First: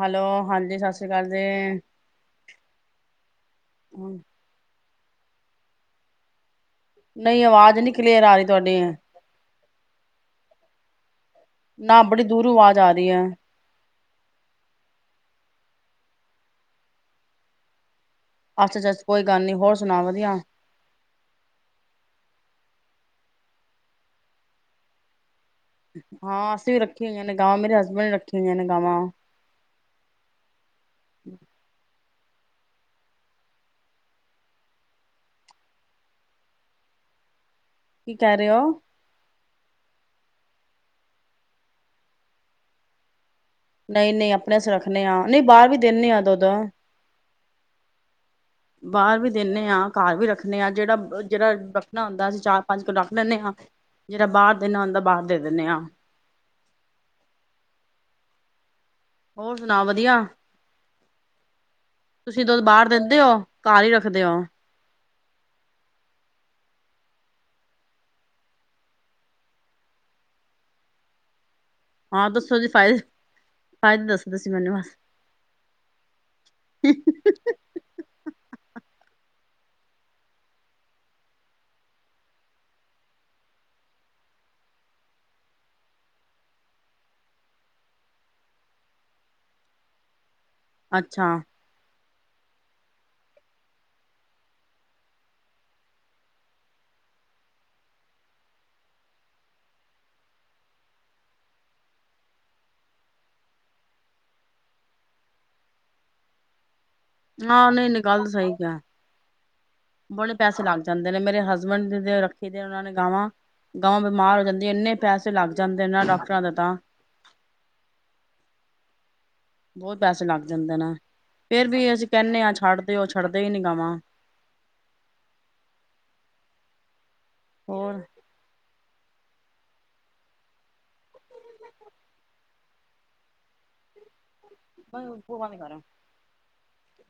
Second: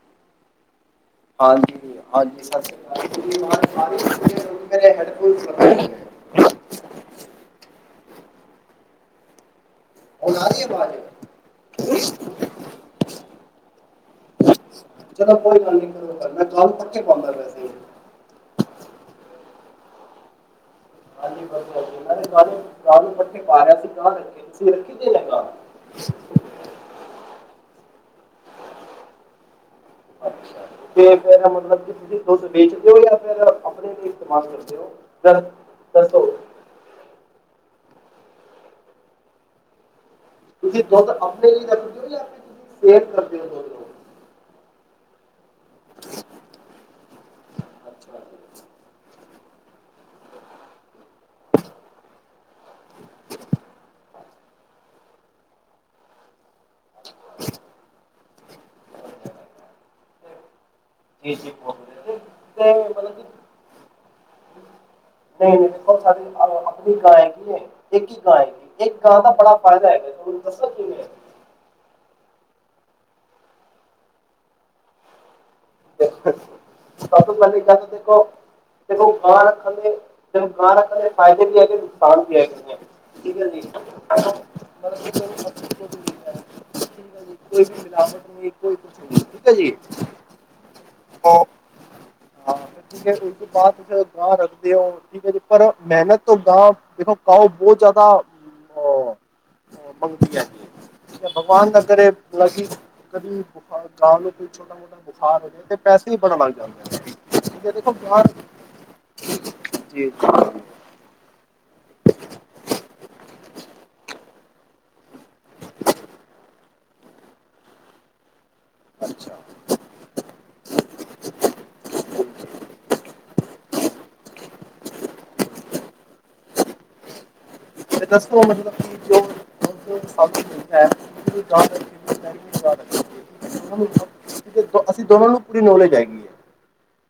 Hello ਹਾਂਜੀ ਸਤਿ ਸ੍ਰੀ ਅਕਾਲ ਜੀ ਹਾਂਜੀ ਹਾਂਜੀ ਸਤਿ ਸ੍ਰੀ ਅਕਾਲ [unintelligible] ਨਹੀਂ ਆਵਾਜ਼ ਨੀ ਕਲੇਅਰ ਆ ਰਹੀ ਤੁਹਾਡੇ ਐ ਨਾ ਬੜੀ ਦੂਰੋਂ ਆਵਾਜ਼ ਆ ਰਹੀ ਹੈ ਕੋਈ ਗੱਲ ਨ ਕਰ ਮੈਂਮ ਹੀ ਪਾਉਂਦਾ ਵੈਸੇ ਅੱਛ ਅੱਛਾੱ ਕੋਈ ਗੱਲ ਨੀ ਹੋਰ ਸੁਣਾ ਵਧੀਆ ਹਾਂਜੀ ਵਧੀ ਹਾਂਜੀ ਇਹਨਾਂ ਨੇ ਸਾਹਾਰੇ ਗਾਹ ਨੂੰ ਪੱਠੇ ਪਾਆ ਸੀ ਗਾਹ ਰੱਖੇ ਤੁਸੀਂ ਰੱਖੀ ਦੇਾਹ ਹਾਂ ਅਸੀਂ ਵੀ ਰੱਖੀਆਂ ਹੋਈਆਂ ਨੇ ਗਾਵਾਂ ਮੇਰੇ ਹਸਬੈਂਡ ਨੇ ਰੱਖੇ ਨੇ ਗਵਾਂ ਅੱਛ ਤੇ ਫੇਰ ਮਤਲਬ ਕਿਸ ਦੀ ਤੁਸੀਂ ਵੇਚਦੇ ਹੋ ਜਾਂ ਫਿਰ ਆਪਣੇ ਲਈ ਇਸਤੇਮਾਲ ਕਰਦੇ ਹੋ ਦੱਸੋ ਕੀ ਕਰਹਿ ਰਹੇ ਹੋ ਤੁਸੀਂ ਦੁੱਧ ਆਪਣੇ ਲਈ ਰੱਖਦੇ ਹੋ ਜਾਂ ਆਪਣੇ ਸੇਤ ਕਰਦੇ ਹੋ ਨਹੀਂ ਨਹੀਂ ਆਪਣੇ ਸ ਰੱਖਣੇ ਆ ਨਹੀਂ ਬਾਹਰ ਵੀ ਦਿੰਨ ਆ ਦੁੱਧ ਅੱਛਾ ਬਾਹਰ ਵੀ ਦਿੰਦੇ ਹਾਂ ਘਰ ਵੀ ਰੱਖਦੇ ਹਾਂ ਜਿਹੜਾ ਜਿਹੜਾ ਰੱਖਣਾ ਹੁੰਦਾ ਅਸੀਂ ਚਾਰ ਪੰਜ ਕਿੱਲ ਰੱਖ ਲੈਂਦੇ ਹਾਂ ਜਿਹੜਾ ਬਾਹਰ ਦੇਣਾ ਹੁੰਦਾ ਬਾਹਰ ਦੇ ਦਿੰਦੇ ਹਾਂ [unintelligible] ਹੋਰ ਸੁਣਾ ਵਧੀਆ ਜੀ ਜੀ ਮਲ ਰਖਦੇ ਹੋ ਨਹੀਂ ਨਹੀਂ ਦੇਖੋ ਸਾਡੇ ਆਪਣੀ ਗਾਂ ਹੈਗੀ ਹੈ ਇੱਕ ਹੀ ਗਾਂ ਹੈਗੀ ਇੱਕ ਗਾਂ ਦਾ ਬੜਾ ਫਾਇਦਾ ਹੈਗਾ ਤੁਹਾਨੂੰ ਦੱਸ ਕਿ ਹਾਂ ਦੱਸੋ ਜ ਫਦੇ ਫਾਇਦੇ ਦੱਸੋ ਤੁਸੀ ਮੈਨੂੰ ਬਸ ਤਤੋਂ ਕੱਲ ਗੱਲ ਦੇਖੋ ਤੇ ਗਾਂ ਰੱਖਣ ਦੇਨ ਗਾਂ ਰੱਖਣ ਦੇ ਫਦੇ ਵੀ ਹੈਗੇ ਨੁਕਸਾਨ ਵੀ ਹੈਗੇ ਠੀਕ ਹੈ ਜੀ ਕੋਈਵ ਕੁਛ ਨ ਠੀਕ ਹੈ ਜੀ ਅੱਛਾ ਹਾਂ ਠੀਕ ਹੈ ਉਸ ਤੋਂ ਬਾਅਦ ਗਾਂ ਰੱਖਦੇ ਹੋ ਠੀਕ ਹੈ ਜੀ ਪਰ ਮਿਹਨਤ ਤੋਂ ਗਾਂ ਦੇਖੋ ਕਾ ਬਹੁਤ ਜ਼ਿਆਦਾ ਮੰਗਦੀ ਹੈ ਜ ਠੀਕ ਭਗਵਾਨ ਦਾਗ ਇਹ ਮਤਲਬ ਕਿ ਕਦੀੁ ਗਾਂ ਨੂੰ ਕੋਈ ਛੋਟਾ ਮੋਟਾ ਬੁਖਾਰ ਹੋ ਜਾ ਪੈਸੇ ਹੀ ਬਤਾ ਲੱਗ ਜਾਂਦਾ ਆਹ ਨਹੀਂ ਨਿਕੱਲ ਸਹੀ ਹੈ ਬੜੇ ਪੈਸੇ ਲੱਗ ਜਾਂਦੇ ਨੇ ਮੇਰੇ ਹੱਸ ਹਸਬੈਂਡ ਰੱਖੀ ਦੇ ਉਹਨਾਂ ਨੇ ਗਾਵਾਂ ਗਾਵਾਂ ਬਿਮਾਰ ਹੋ ਜਾਂਦੀਆਂ ਇੰਨੇ ਪੈਸੇ ਲੱਗ ਜਾਂਦੇਨਾਂ ਡਾਕਟਰਾਂ ਦੇ ਤਾਂ ਅੱਛਾ ਬਹੁਤ ਪੈਸੇ ਲੱਗ ਜਾਂਦੇ ਨੇ ਫੇਿਰ ਵੀ ਅਸੀਂ ਕਹਿੰਦੇ ਹਾਂ ਛੱਡਦੇਓ ਛੱਡਦੇ ਹੀ ਨੀ ਗਵਾਂ ਤੇ ਦੱਸੋ ਮਤਲਬ ਕਿ ਜੋ ਹੈ ਜ਼ਿਆਤਰ ਫਮ ਜ਼ ਅਸੀਂ ਦੋਨਾਂ ਨੂੰ ਪੂਰੀ ਨੌਲੇਜ ਹੈਗੀ ਹੈ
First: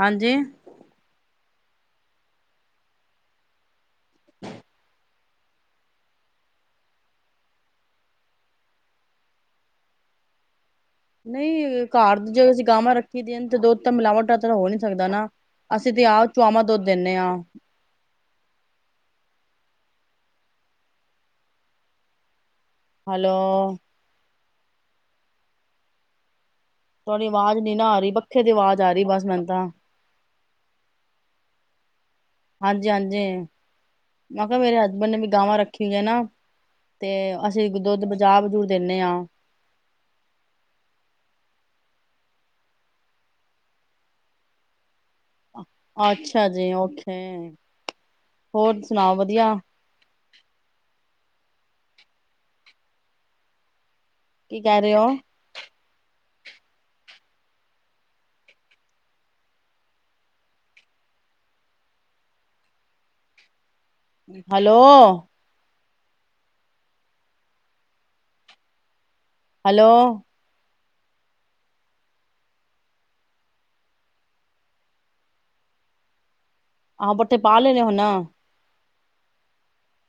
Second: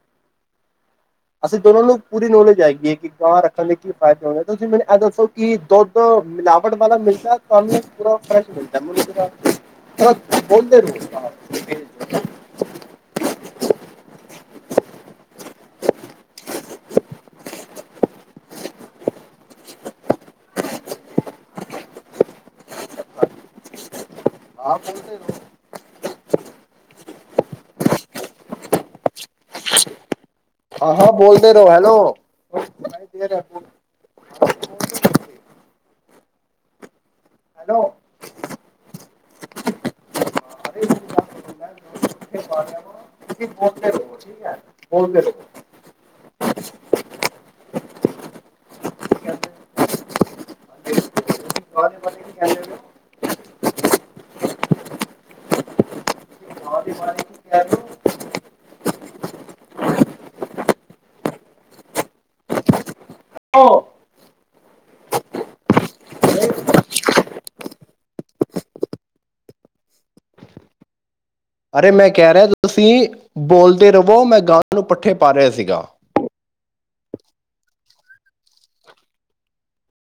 ਹਾਂਜੀ ਅਸੀਂ ਦੋਨੋ ਨੂੰ ਪੂਰੀ ਨੋਲੇਜ ਹੈਏਗੀ ਹੈ ਕਿ ਗਾਂਹ ਰੱਖਣ ਦੇ ਕੀ ਫਾਇਦੇ ਹੋ ਤੁਸੀਂ ਮੈਨੂੰ ਇਹ ਦੱਸੋ ਕਿ ਦੁੱਧ ਮਿਲਾਵਟ ਵਾਲਾ ਮਿਲਦਾ ਤੁਹਾਨੂੰ ਪੂਰਾ ਫਸ਼ ਮਿਲਦਾ ਮ ਨਹੀਂ ਘਰ ਜਦੋਂ ਅਸੀਂ ਗਾਵਾਂ ਰੱਖੀ ਦੀਆਂ ਤੇ ਦੁੱਧ ਤਾਂ ਮਿਲਾਵਟ ਤਾਂ ਹੋ ਨਹੀਂ ਸਕਦਾ ਨਾ ਅਸੀ ਅ ਤੇ ਆਹ ਚਆਵਾਂ ਦੁੱਧ ਦਿੰਦੇ ਹਾਂ ਹੈਲੋ [unintelligible] ਤੁਹਾਡੀ ਆਵਾਜ਼ ਨੀ ਨਾ ਆ ਰਹੀ ਪੱਖੇ ਦੀ ਆਵਾਜ਼ ਆ ਰਹੀ ਬਸ ਮੈਨ ਤਾਂ ਹਾਂਜੀ ਹਾਂਜੀ ਮੈਂ ਕਿਹਾ ਮੇਰੇ ਹਸਬੈਂਡ ਨੇ ਵੀ ਗਾਵਾਂ ਰੱਖੀਆਂ ਹੋ ਹੈ ਨਾ ਤੇ ਅਸੀਂ ਦੁੱਧ ਬਜਾਰ ਬਜੂੂਰ ਦਿੰਦੇ ਹਾਂ ਤੁਸੀਂ ਬੋ ਰੋ ਠੀਕ ਹੈ ਅੱਛਾ ਜੀ ਓਖੇ ਹੋਰ ਸੁਣਾ ਵਧੀਆ ਪ ਕੀ ਕਹਦੇ ਕੀ ਕਹਿ ਰਹੇ ਹੋ ਹੈਲੋ ਹੈਲੋ ਅਰੇ ਮੈਂ ਕਹਿ ਰਿਹਾ ਤੁਸੀਂ ਬੋਲਦੇ ਰਵੋ ਮੈਂ ਗਾ ਨੂੰ ਪੱਠੇ ਪਾ ਰਿਹਾ ਸੀਗਾ ਆਹੋ ਬੱਠੇ ਪਾ ਲੈਣੇ ਹੁਣ?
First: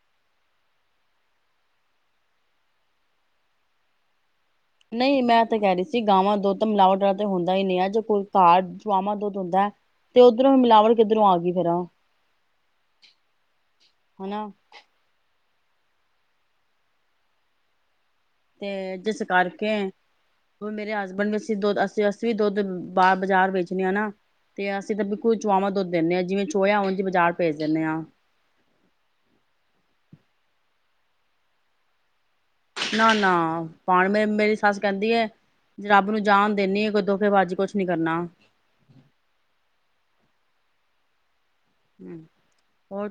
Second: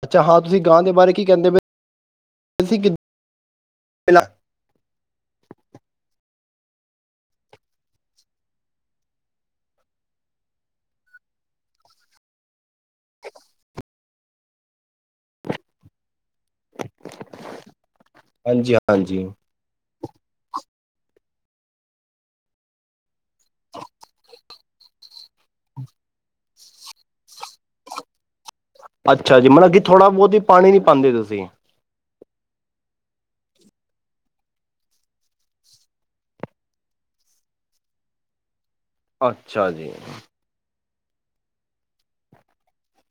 ਅੱਛਾ ਹਾਂ ਤੁਸੀਂ ਗਾਂ ਦੇ ਬਾਰੇ ਕੀ ਕਹਿੰਦੇ ਪਏ ਨਹੀਂ ਮੈਂ ਤਾਂ ਕਹਿ ਰਹੀ ਸੀ ਗਾਵਾਂ ਦੁੱਧ ਤਾਂ ਮਿਲਾਵਟ ਵਾਲਾ ਤਾਂ ਹੁੰਦਾ ਹੀ ਨਹੀਂ ਹੈ ਜ ਕੋਈ ਘਰ ਗਾਹਵਾਂ ਦੁੱਧ ਹੁੰਦਾ ਹੈ ਤੇ ਉੱਧਰੋਂ ਹੀ ਮਿਲਾਵਟ ਕਿੱਧਰੋਂ ਆ ਗਈ ਫਿਰ ਆ [inaudible] ਹਨਾ [inaudible] ਤੇ ਜਿਸ ਕਰਕੇ ਹ ਮੇਰੇ ਹਸਬੈਂਡ ਵੀ ਅਸੀਂ ਦੁੱਧ ਅਸੀਂ ਅਸੀਂ ਵੀ ਦੁੱਧ ਬਾਹ ਬਾਜ਼ਾਰ ਵੇਚਣੇ ਹਾਂ ਨਾ ਤੇ ਅਸੀਂ ਤਾਂ ਬਿਲਕੁਲ ਚੋਆਵਾਂ ਦੁੱਧ ਦਿੰਦੇ ਹਾਂ ਜਿਵੇਂ ਚੋਹ ਹੋ ਜ ਬਾਜ਼ਾਰ ਭੇਜ ਦਿੰਦੇ ਹਾਂ ਅੱਛਾ ਜੀ ਮਤਲਬ ਕਿ ਥੋੜਾ ਬਹੁਤ ਹੀ ਪਾਣੀ ਨੀ ਪਾਉਂਦੇ ਤੁਸੀਂ ਨਾ ਨਾ ਪਾਣ ਮੇ ਮੇਰੀ ਸੱਸ ਕਹਿੰਦੀ ਹੈ ਰੱਬ ਨੂੰ ਜਾਨ ਦਨੀ ਆ ਕੋਈ ਦੁਖੇਬਾਜ਼ੀ ਕੁਛ ਨੀ ਕਰਨਾ ਅੱਛਾ ਜੀ ਹ ਔਰ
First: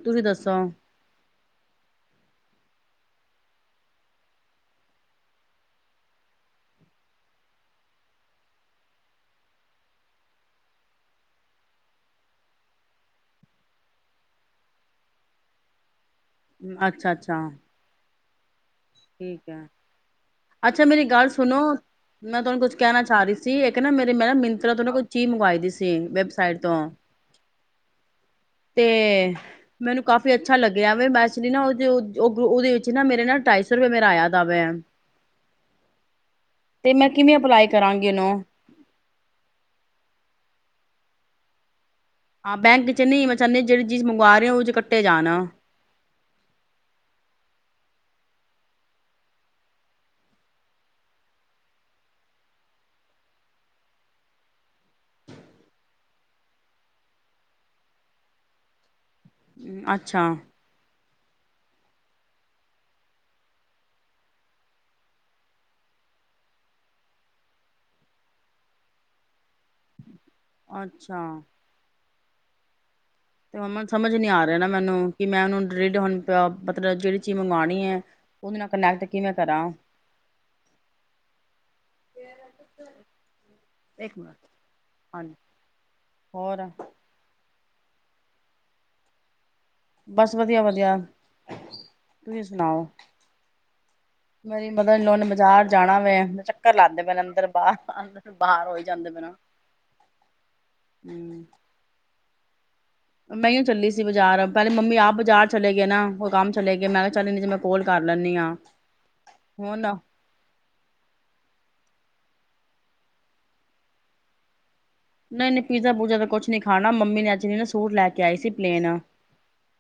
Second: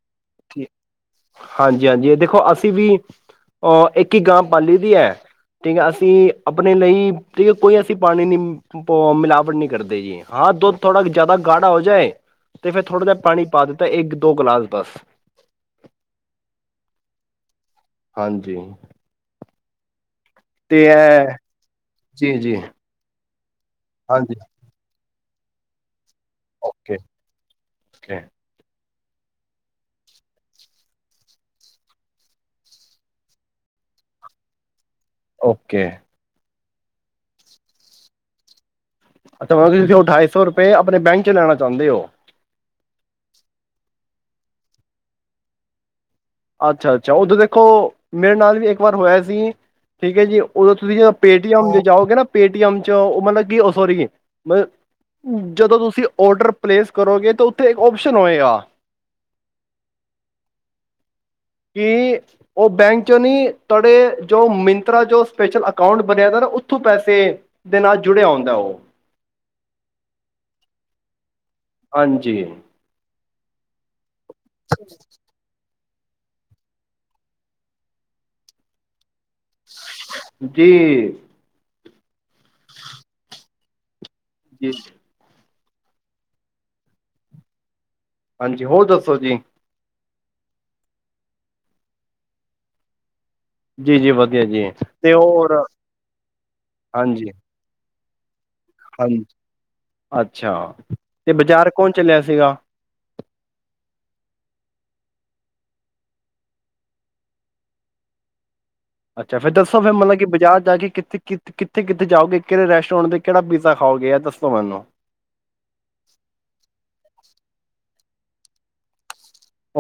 ਹਾਂਜੀ ਹਾਂਜੀ ਦੇਖੋ ਅਸੀਂ ਵੀ ਅਹ ਇੱਕ ਹੀ ਗਾਂ ਪੀ ਦੀ ਹੈ ਠੀਕ ਹੈ ਅਸੀਂ ਆਪਣੇ ਲਈ ਠੀਕ ਹੈ ਕੋਈ ਅਸੀਂ ਪਾਣੀ ਨ ਮਿਲਾਵਟ ਨਹੀਂ ਕਰਦੇ ਜੀ ਹਾਂ ਦੁੱਧ ਥੋੜਾ ਜਿਆਦਾ ਗਾੜਾ ਹੋ ਜਾਏ ਤੇ ਫੇਿਰ ਥੋੜ੍ਹਾ ਜਿਹਾ ਪਾਣੀ ਪਾ ਦਿੱਤਾ ਇੱਕ ਦੋ ਗਲਾਸ ਬਸ ਅੱਛਾ ਅੱਛਾ ਹਾਂਜੀ ਠੀਕ ਆ ਤੇ ਅੱਛਾ ਮੇਰੀ ਗੱਲ ਇਹ ਸੁਣੋ ਜੀ ਮੈਂ ਜੀ ਤੁਹਾਨੂੰ ਕੁੱਛ ਕਹਿਣਾ ਚਾਹ ਰਹੀ ਸੀ ਇੱਕ ਨਾ ਮੇਰੇ ਮੈਂ ਨਾ ਹਾਂਜੀ ਮਿੰਤਰਾ ਤ ਨਾ ਕੁ ਚੀ ਮੰਗਵਾਈ ਦੀ ਸੀ ਵੈ ਸਾਈਡ ਤੋਂ। ਓਕੇ ਓਕੇ ਤੇ ਮੈਨੂੰ ਕਾਫੀ ਅੱਛਾ ਲੱਗਿਆ ਵੇ ਮੈਕਚੁਲੀ ਨਾ ਉਹ ਜੋ ਉਹਦੇ ਵਿੱਚ ਨਾ ਮੇਰੇ ਨਾ ਢਾਈ ਸੌ ਫੇਰ ਮੇਰਾ ਆਇਆ ਦਾ ਵਿਆ। ਓਕੇ ਤੇ ਮੈਂ ਕਿਵੇਂ ਅਪਲਾਈ ਕਰਾਂਗੀ ਉਹਨੂੰ? ਅੱਛਾ ਮਤਲਬ ਤੁਸੀਂ ਉਹ ਅਠਾਈ ਸੌ ਰੁਪਏ ਆਪਣੇ ਬੈਂਕ ਚ ਲੈਣਾ ਚਾਹੁੰਦੇ ਹੋ। ਹਾਂ ਬੈਂਕ ਚ ਨਹੀਂ ਮੈਂ ਚਾਉਨੀ ਆ, ਜਿਹੜੀ ਚੀਜ਼ ਮੰਗਵਾ ਰਹੇ ਆ, ਉਹ ਓਹਦੇ ਚ ਕੱਟੇ ਜਾਣ। ਅੱਛਾ ਅੱਛਾ ਉਦੋਂ ਦੇਖੋ, ਮੇਰੇ ਨਾਲ ਵੀ ਇੱਕ ਵਾਰ ਹੋਇਆ ਸੀ। ਠੀਕ ਹੈ ਜੀ ਉਦੋਂ ਤੁਸੀਂ ਜਦੋਂ ਪੇਟੀਐੱਮ 'ਤੇ ਜਾਓਗੇ ਨਾ ਪੇਟੀਐੱਮ 'ਚ ਉਹ ਮਤਲਬ ਕਿ ਉਹ ਸੋਰੀ ਮਲ, ਜਦੋਂ ਤੁਸੀਂ ਔਡਰ ਪਲੇਸ ਕਰੋਗੇ ਤਾਂ ਉੱਥੇ ਇੱਕ ਓਪਸ਼ਨ ਹੋਏਗਾ। ਅੱਛਾ ਕਿ ਉਹ ਬੈਂਕ ਚੋਂ ਨਹੀਂ ਤੁਹਾਡੇ ਜੋ ਮਿੰਤਰਾ ਜੋ ਸਪੈਸ਼ਲ ਅਕਾਊਂਟ ਬਣਿਆ ਦਾ ਨਾ ਉੱਥੋਂ ਪੈਸੇ ਦੇ ਨਾਲ ਜੁੜਿਆ ਹੁੰਦਾ ਉਹ। ਅੱਛਾ ਹਾਂਜੀ ਤੇ ਮੰਮਾ ਨੂੰ ਸਮਝ ਨੀ ਆ ਰਿਹਾ ਨਾ ਮੈਨੂੰ ਕਿ ਮੈਂ ਉਹਨੂੰ ਰੇਡ ਹੁਣ ਪਿਆ ਮਤਲਬ ਜਿਹੜੀ ਚੀਜ਼ ਮੰਗਵਾਉਣੀ ਐ, ਉਹਦੇ ਨਾਲ ਕਨੈਕਟ ਕਿਵੇਂ ਕਰਾਂ? ਜੀ [unintelligible] ਇੱਕ ਮਿੰਟ, ਜੀ ਹਾਂਜੀ ਹੋਰ ਹਾਂਜੀ ਹੋਰ ਦੱਸੋ ਜੀ? ਬਸ ਵਧੀਆ ਵਧੀਆ, ਤੁਸੀਂ ਸੁਣਾਓ? ਜੀ-ਜੀ ਵਧੀਆ ਮੇਰੀ ਜੀ ਤੇ ਮਤਲਬ ਨੇ ਹੋਰ ਬਾਜ਼ਾਰ ਜਾਣਾ ਵੈ, ਮੈਂ ਚੱਕਰ ਲਾਦੇ ਪੇ ਮੇ ਅੰਦਰ ਬਾਹਰ। ਪੰਦ ਹਾਂਜੀ ਅੱਛਾ ਤੇ ਹੂੰ ਬਾਜ਼ਾਰ ਕੌਣ ਚੱਲਿਆ ਸੀਗਾ? ਮੈਂ ਇਓ ਚੱਲੀ ਸੀ ਬਜ਼ਾਰ। ਪਹਿਲੇ ਮੰਮੀ ਆਪ ਬਾਜ਼ਾਰ ਚਲੇ ਗਏ ਨਾ। ਓਹ ਕੰਮ ਚਲੇ ਗਏ ਮੈਂ ਕਿਹਾ ਚੱਲ ਨ ਜੇ ਮੈਂ ਕੋਲ ਕਰ ਲੈਂਨੀ ਆ। ਅੱਛਾ ਫੇਰ ਦੱਸੋ ਫੇਰ ਮਤਲਬ ਕਿ ਬਾਜ਼ਾਰ ਜਾ ਕੇ ਕਿੱਥੇ ਕਿੱਥੇ ਕਿੱਥੇ ਉੱਥ ਜਾਓਗੇ ਕਿਹੜੇ ਰੈਸੋਰੈਂਟ ਤੇ ਕਿਹੜਾ ਪੀਜ਼ਾ ਖਾਓਗੇ ਇਹ ਦੱਸੋ ਮੈਨੂੰ? ਨਈ ਨਈ ਪੀਜ਼ਾ ਪੂਜਾ ਦਾ ਕੁਛ ਨੀ ਖਾਣਾ ਮੰਮੀ ਨੇ ਅੱਜ ਚੁਨੀ ਨਾ ਸੂਟ ਲੈ ਕੇ ਆਈ ਸੀ ਪਲੇਨ ਆ।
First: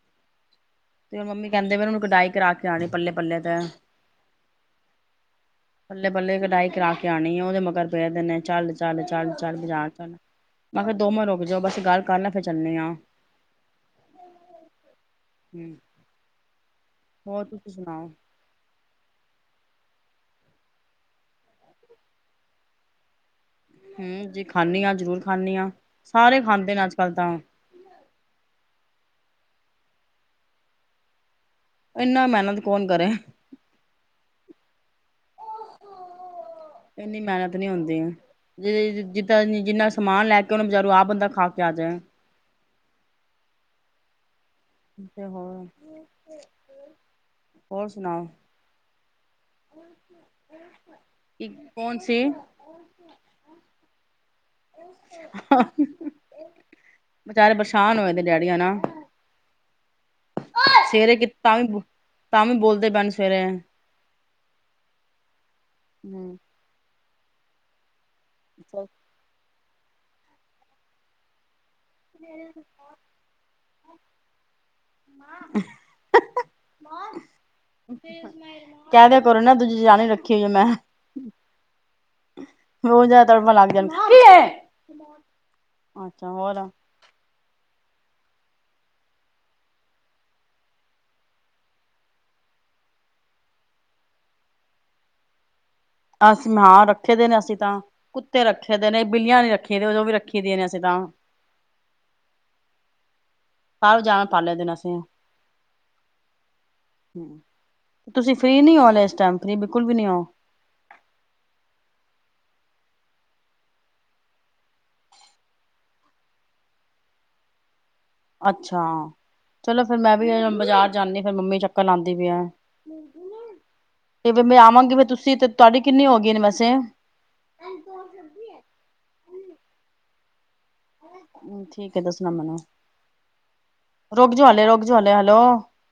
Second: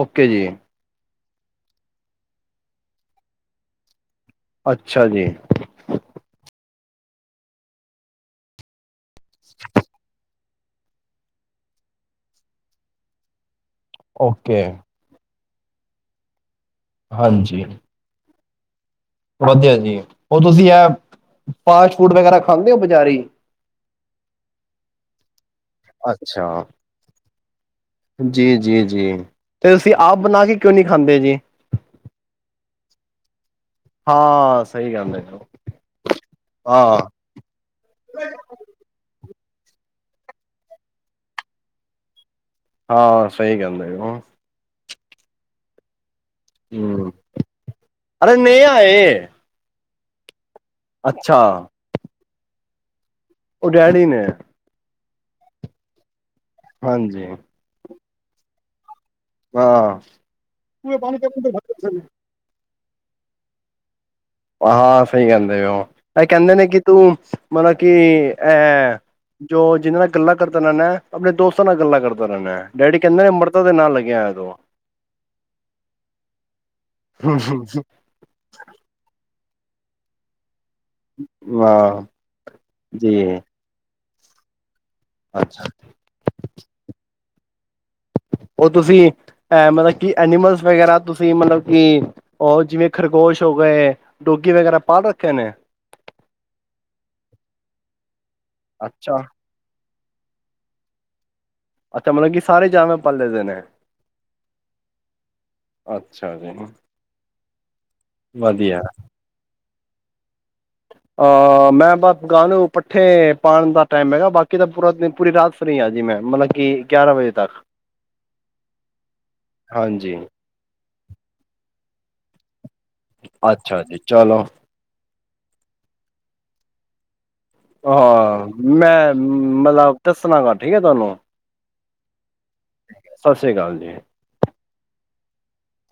ਓਕੇ ਜੀ ਤੇ ਮੰਮੀ ਕਹਿੰਦੇ ਵੀ ਉਹਨੂੰ ਕਡਾਈ ਕਰਾ ਕੇ ਆਉਣੀ ਪੱਲੇ ਪੱਲੇ ਤੇ। ਅੱਛਾ ਜੀ ਬੱਲੇ ਬੱਲੇ ਕਢਾਈ ਕਰਾ ਕੇ ਕਰਾਉਣੀ ਆ ਉਹਦੇ ਮਗਰ ਪਿਆ ਦਿਨੇ ਚੱਲ ਚੱਲ ਚੱਲ ਚੱਲ ਬਜ਼ਾਰ ਚੱਲ। ਮੈਂ ਕਿਹਾ ਦੋ ਮਾਂ ਰੁਕ ਜਾਓ ਬਸ ਗੱਲ ਕਰ ਲੈ ਫ਼ੇਰ ਚੱਲਨੇ ਆ। ਓਕੇ ਹੂੰ ਹੋਰ ਹਾਂਜੀ ਤੁਸੀਂ ਸੁਣਾਓ? ਵਧੀਆ ਜੀ। ਹੋਰ ਤੁਸੀਂ ਆਹ ਫਾਸਟ ਫੂਡ ਵਗੈਰਾ ਖਾਂਦੇ ਓ ਬਜ਼ਾਰੀ? ਹੂੰ ਜੀ ਖਾਂਨੀ ਆ ਜ਼ਰੂਰ ਖਾਂਨੀ ਆ। ਸਾਰੇ ਅੱਛਾ ਖਾਂਦੇ ਨੇ ਅੱਜ ਕੱਲ ਤਾਂ। ਜੀ ਜੀ ਜੀ ਤੇ ਤੁਸੀਂ ਆਪ ਬਣਾ ਕੇ ਕਿਉਂ ਨਹੀਂੀ ਖਾਂਦੇ ਜੀ ਇੰਨਾ ਮਿਹਨਤ ਕੌਣ ਕਰੇ ਹਾਂ ਸਹੀ ਗੱਲ ਹੈ ਜ ਆਾਂ ਇੰਨੀ ਮਿਹਨਤ ਨੀ ਹੁੰਦੀ। ਜਿੰਨਾ ਸਮਾਨ ਲੈ ਕੇ ਉਹਨੂੰ ਬਜ਼ਾਰੂ ਆਹ ਬੰਦਾ ਖਾ ਕੇ ਆ ਜਾਏ ਹਾਂ ਸਹੀ ਗਹਿੰਦਾ ਛ ਹੋਰ ਹਮ ਹੋਰ ਅਰੇ ਨਹੀਂ ਆਏ ਹਮ ਅੱਛਾ ਕੀ ਕੌਣ ਸੀ ਉਹ ਉਹ ਡੈਡੀ ਨੇ ਹਾਂ ਹਾਂਜੀ ਵਿਚੇਾਰੇ ਪਰੇਸਾਾਨ ਹੋਏ ਨੇ ਡੈਡੀੀਆਂ ਨਾ ਹਾਂ ਪਰੇ ਬਣੀ ਬਣੀ ਸਵੇਰੇ ਆਹ ਹਾਂ ਸਹੀ ਕਹਿੰਦੇ ਵੀ ਉਹ ਇਹ ਹੂੰ ਕਹਿੰਦੇ ਨੇ ਕਿ ਤੂੰ ਮਲ ਕੀ ਅਹ ਜੋ ਜਿਨਾਂ ਨਾਲ ਗੱਲਾਂ ਕਰਦਾ ਇਹ ਆਪਣੇ ਦੋਸਤ ਨਾਲ ਗੱਲਾਂ ਕਰਦਾ ਰਹਿੰਦਾ ਡੈਡੀ ਕਹਿੰਦੇ ਨੇ ਅੰਮਰਤਾ ਦੇ ਨਾਲ ਲੱਗਿਆਦੋਂ ਕਹਿ ਦਿਆ ਕਰੋ ਨਾ ਦੂਜੀ ਜਾਣੀ ਰੱਖੀ ਹੋਈ ਹੈ ਮੈਂ ਵਾਂ ਜੀ ਕੀ ਹੈ ਅੱਛਾ ਅੱਛਾ ਹੋਰ [unintelligible] ਉਹ ਤੁਸੀਂ ਅਹ ਮਤਲਬ ਕਿ ਐਨੀਮਲਸ ਵਗੈਰਾ ਤੁਸੀਂ ਮਤਲਬ ਕਿ ਉਹ ਜਿਵੇਂ ਖਰਗੋਸ਼ ਹੋ ਗਏ, ਡੋਗੀ ਵਗੈਰਾ ਪਾਲ ਰੱਖੇ ਨੇ? ਅਸੀਂ ਹਾਂ ਰੱਖੇ ਦੇ ਨੇ ਅਸੀਂ ਤਾਂ ਕੁ ਤੇ ਰੱਖੇ ਦੇ ਨੇ, ਅੱਛਾ ਬਿੱਲੀਆਂ ਨਹੀਂ ਰੱਖੀਆਂਆਂ ਨੇ, ਉਹ ਵੀ ਰੱਖ ਰੱਖੀ ਦੀਆਂ ਨੇ ਅਸੀਂ ਤਾਂ। ਅੱਛਾ ਮਤਲਬ ਕਿ ਸਾਰੇ ਜਾਨਵਰ ਪਾਲੇਦੇਨ। ਸਾਰੇ ਜਾਨਵਰ ਪਾਲੇਦੇਨ ਅਸੀਂ, ਅੱਛਾ ਜੀ ਹੂੰ, ਤੁਸੀਂ ਫ੍ਰੀ ਵਧੀਆ ਨੀ ਹੋ ਹਾਲੇ ਇਸ ਟਾਈਮ ਫ੍ਰੀ ਬਿਲਕੁਲ ਵੀ ਨੀ ਹੋ। ਅਹ ਮੈਂ ਬਸ ਗਾਂ ਨੂੰ ਪੱਠੇ ਪਾਣ ਦਾ ਟਾਈਮ ਹੈਗਾ, ਬਾਕੀ ਤਾਂ ਪੂਰਾ ਦਿਨ ਪੂਰੀ ਰਾਤ ਫਰੀ ਆਂ ਜੀ ਮੈਂ, ਮਤਲਬ ਕਿ ਗਿਆਰਾਂ ਵਜੇ ਤੱਕ। ਅੱਛਾ, ਚਲੋ ਫਿਰ ਮੈਂ ਹਾਂਜੀ ਵੀ ਬਜ਼ਾਰ ਜਾਂਦੀ ਫਿਰ ਮੰਮੀ ਚੱਕਰ ਲਾ ਦੀ ਪੀ ਐ। ਅੱਛਾ ਜੀ ਚਲੋ ਐਵੇਂ ਮੈਂ ਆਵਾਂਗੀ ਫੇਰ ਤੁਸੀਂ ਤੇ ਤੁਹਾਡੀੇ ਕਿੰਨੀ ਹੋ ਗਈ ਨੇ ਵੈਸੇ? ਹਾਂ ਮੈਂ ਮਤਲਬ ਦਸਨਾ [unintelligible] ਠੀਕ ਐ ਤੁਹਾਨੂੰ। ਠੀਕ ਐ ਦੱਸ ਨਾ ਮੈਨੂੰ, ਸਤਿ ਸ੍ਰੀ ਰੁੱਕ ਜੋ ਹਾਲੇ, ਰੁੱਕ ਜੋ ਹਾਲੇ [unintelligible] ਹੈਲੋ।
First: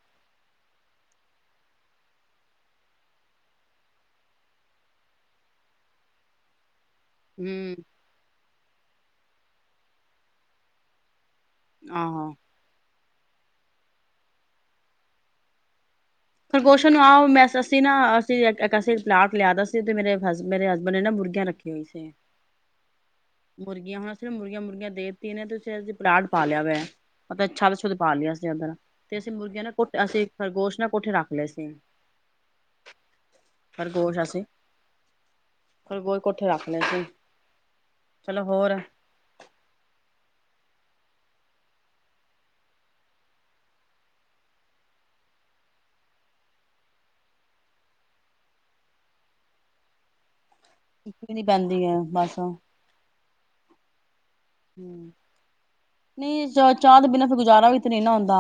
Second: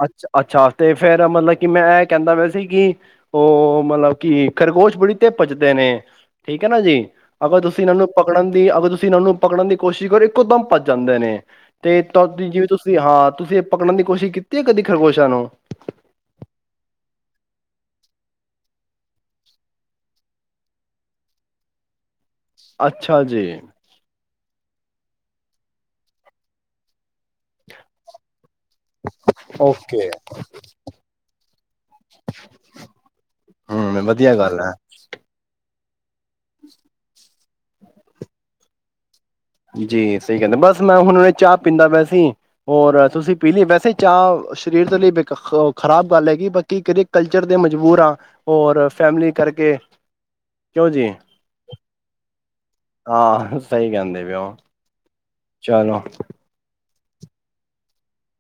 ਅੱਛ ਅ-ਛਾ ਤੇ ਫੇਰ ਮਤਲਬ ਕਿ ਮੈਂ ਇਹ ਕਹਿੰਦਾ ਪਿਆ ਸੀ ਕਿ ਉਹ ਮਤਲਬ ਕਿ ਖਰਗੋਸ਼ ਬੜੀ ਤੇਜ ਭੱਜਦੇ ਨੇ, ਠੀਕ ਐ ਨਾ ਜੀ। ਅਗਰ ਹਮ ਤੁਸੀਂ ਇਹਨਾਂ ਨੂੰ ਪਕੜਨ ਦੀ, ਅਗਰ ਤੁਸੀਂ ਇਹਨਾਂ ਨੂੰ ਪਕੜਨ ਦੀ ਕੋਸ਼ਿਸ਼ ਕਰੋ ਇੱਕੋ ਦਮ ਭੱਜ ਜਾਂਦੇ ਨੇ। ਤੇ ਆਹੋ ਤਦ ਜਿਵੇਂ ਤੁਸੀਂ ਹਾਂ ਤੁਸੀਂ ਇਹ ਪਕੜਨ ਦੀ ਕੋਸ਼ਿਸ਼ ਕੀ ਕਿ ਐ ਕਦੀ ਖਰਗੋਸ਼ਾਂ ਨੂੰ? ਖ਼ਰਗੋਸ਼ਾ ਨੂੰ ਆਹੋ ਮੈਂ, ਅਸੀਂ ਨਾ ਅਸੀਂ ਇੱਕ ਅਸੀਂ ਪਲਾਟ ਲਿਆਦਾ ਸੀ ਤੇ ਮੇਰੇ ਮੇਰੇ ਹਸਬੈਂਡ ਨੇ ਨਾ ਮੁਰਗੀਆਂ ਰੱਖੀ ਹੋਈ ਸੀ। ਅੱ ਮੁਰਗੀਆਂ ਉਹ ਨਾ ਸਿਰਫ ਮੁਰਗੀਆਂ, ਮੁਰਗੀਆਂ ਦੇਤੀ ਨੇ ਤੁਸੀਂ ਨਾ ਅਸੀਂ ਪਲਾਟ ਪਾ ਲਿਆ ਵੇ। ਪਤਾ ਐ ਛੱਤ ਛੁੱਤ ਪਾ ਲਈ ਐ ਅਸੀਂ ਓਧਰ ਤੇ ਅਸੀਂ ਮੁਰਗੀਆਂ ਨਾ ਕੋਠੇ ਓਕੇ। ਅਸੀਂ ਖਰਗੋਸ਼ ਨੇ ਕੋਠੇ ਰੱਖ ਲਏ ਸੀ, ਹੂੰ, ਖਰਗੋਸ਼ ਵਧੀਆ ਅਸੀਂ ਗੱਲ ਐ। ਖ਼ਰਗੋ ਕੋਠੇ ਰੱਖ ਲਏ ਸੀ। ਹੋਰ ਜੀ ਸਹੀ ਕਹਿੰਦੇ, ਬਸ ਮੈਂ ਹੁਣ ਚਾਹ ਪੀਂਦਾ ਪਿਆ ਸੀ ਔਰ ਤੁਸੀਂ ਪੀ ਲੀ? ਵੈਸੇ ਚਾਹ ਸਰੀਰ ਦੇ ਲਈ ਬੇ ਖ਼ਰਾਬ ਗੱਲ ਹੈਗੀ ਬਾਕੀ ਕਿਦੇ ਕਲਚਰ ਦੇ ਮਜਬੂਰ ਆ ਔਰ ਫੈਮਿਲੀ ਕਰਕੇ ਕਿਉਂ ਜੀ [unintelligible] ਨੀ ਪੈਂਦੀ ਐ ਬੱਸ ਹਾਂ ਸਹੀ ਕਹਿੰਦੇ ਪਏ ਓ ਹਮ ਚਲੋ ਨਹੀਂ ਚਾਹ ਦੇ ਬਿਨਾਂ ਗੁਜ਼ਾਰਾ ਵੀ ਤੇ ਨ ਨਾ ਹੁੰਦਾ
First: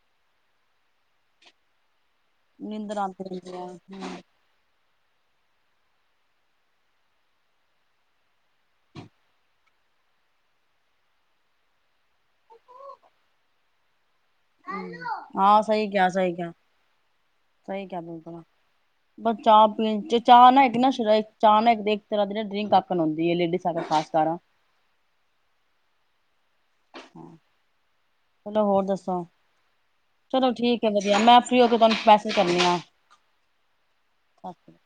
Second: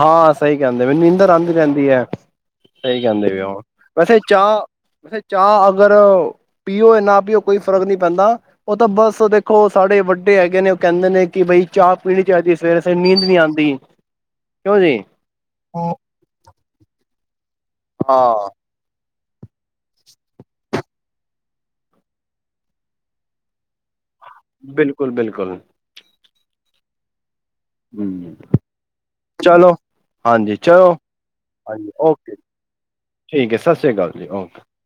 ਹਾਂ ਸਹੀ ਕਹਿੰਦੇ ਮੈਨੂੰ ਨਦਰ ਆਹਂਦੀ ਰਹਿੰਦੀ ਹੈ ਨੀਂਦਰ ਸਹੀ ਕਹਿੰਦੇ ਆਉਂਦੀ ਵੀ ਰਹਿੰਦੀ ਵੈਸੇ ਹੈ ਚਾਹ ਵੈਸੇ ਚਾਹ ਅਗਰ ਪੀਓ ਨਾ ਪੀਓ ਕੋਈ ਫ਼ਰਕ ਨੀ ਪੈਂਦਾ ਉਹ ਤਾਂ ਬਸ ਦੇਖੋ ਸਾਡੇ ਵੱਡੇ ਹੈਗੇ ਨੇ ਉਹ ਕਹਿੰਦੇ ਨੇ ਕਿ ਬਈ ਚਾਹ ਪੀਣੀ ਚਾਹੀਦੀ ਸਵੇਰੇ ਸਵੇਰੇ ਨੀਂਦ ਨਹੀਂੀ ਆਉਂਦੀ ਕਿਉਂ ਜੀ ਹਾਂ ਸਹੀ ਕਿਹਾ ਸਹੀ ਕ ਸਹੀ ਗੱਲ ਹਾਂ ਪਰ ਚਾਹ ਪੀਣ ਚਾਹ ਨਾ ਇੱਕ ਨਾ ਚਾਹ ਨਾ ਤਰ੍ਹਾਂ ਦੀ ਨਾ ਡਰਿੰਕਣ ਹਦੀ ਹੈ ਲੇਡੀ ਖਾਸ ਕਰ ਬਿਲਕੁਲ ਬਿਲਕੁਲ ਹਾਂ ਚਲੋ ਹਾਂਜੀ ਠੀਕ ਹੈ ਚਲੋ ਵਧੀਆ ਮੈਂ ਫਰੀ ਹੋ ਕੇ ਹਾਂਜੀ ਤੁਹਾਨੂੰ ਮੈਸੇਜ ਓਕੇ ਕਰਨੀ ਠੀਕ ਹੈ ਸਤਿ ਸ਼੍ਰੀ ਅਕਾਲ ਜੀ ਓਕੇ ਆ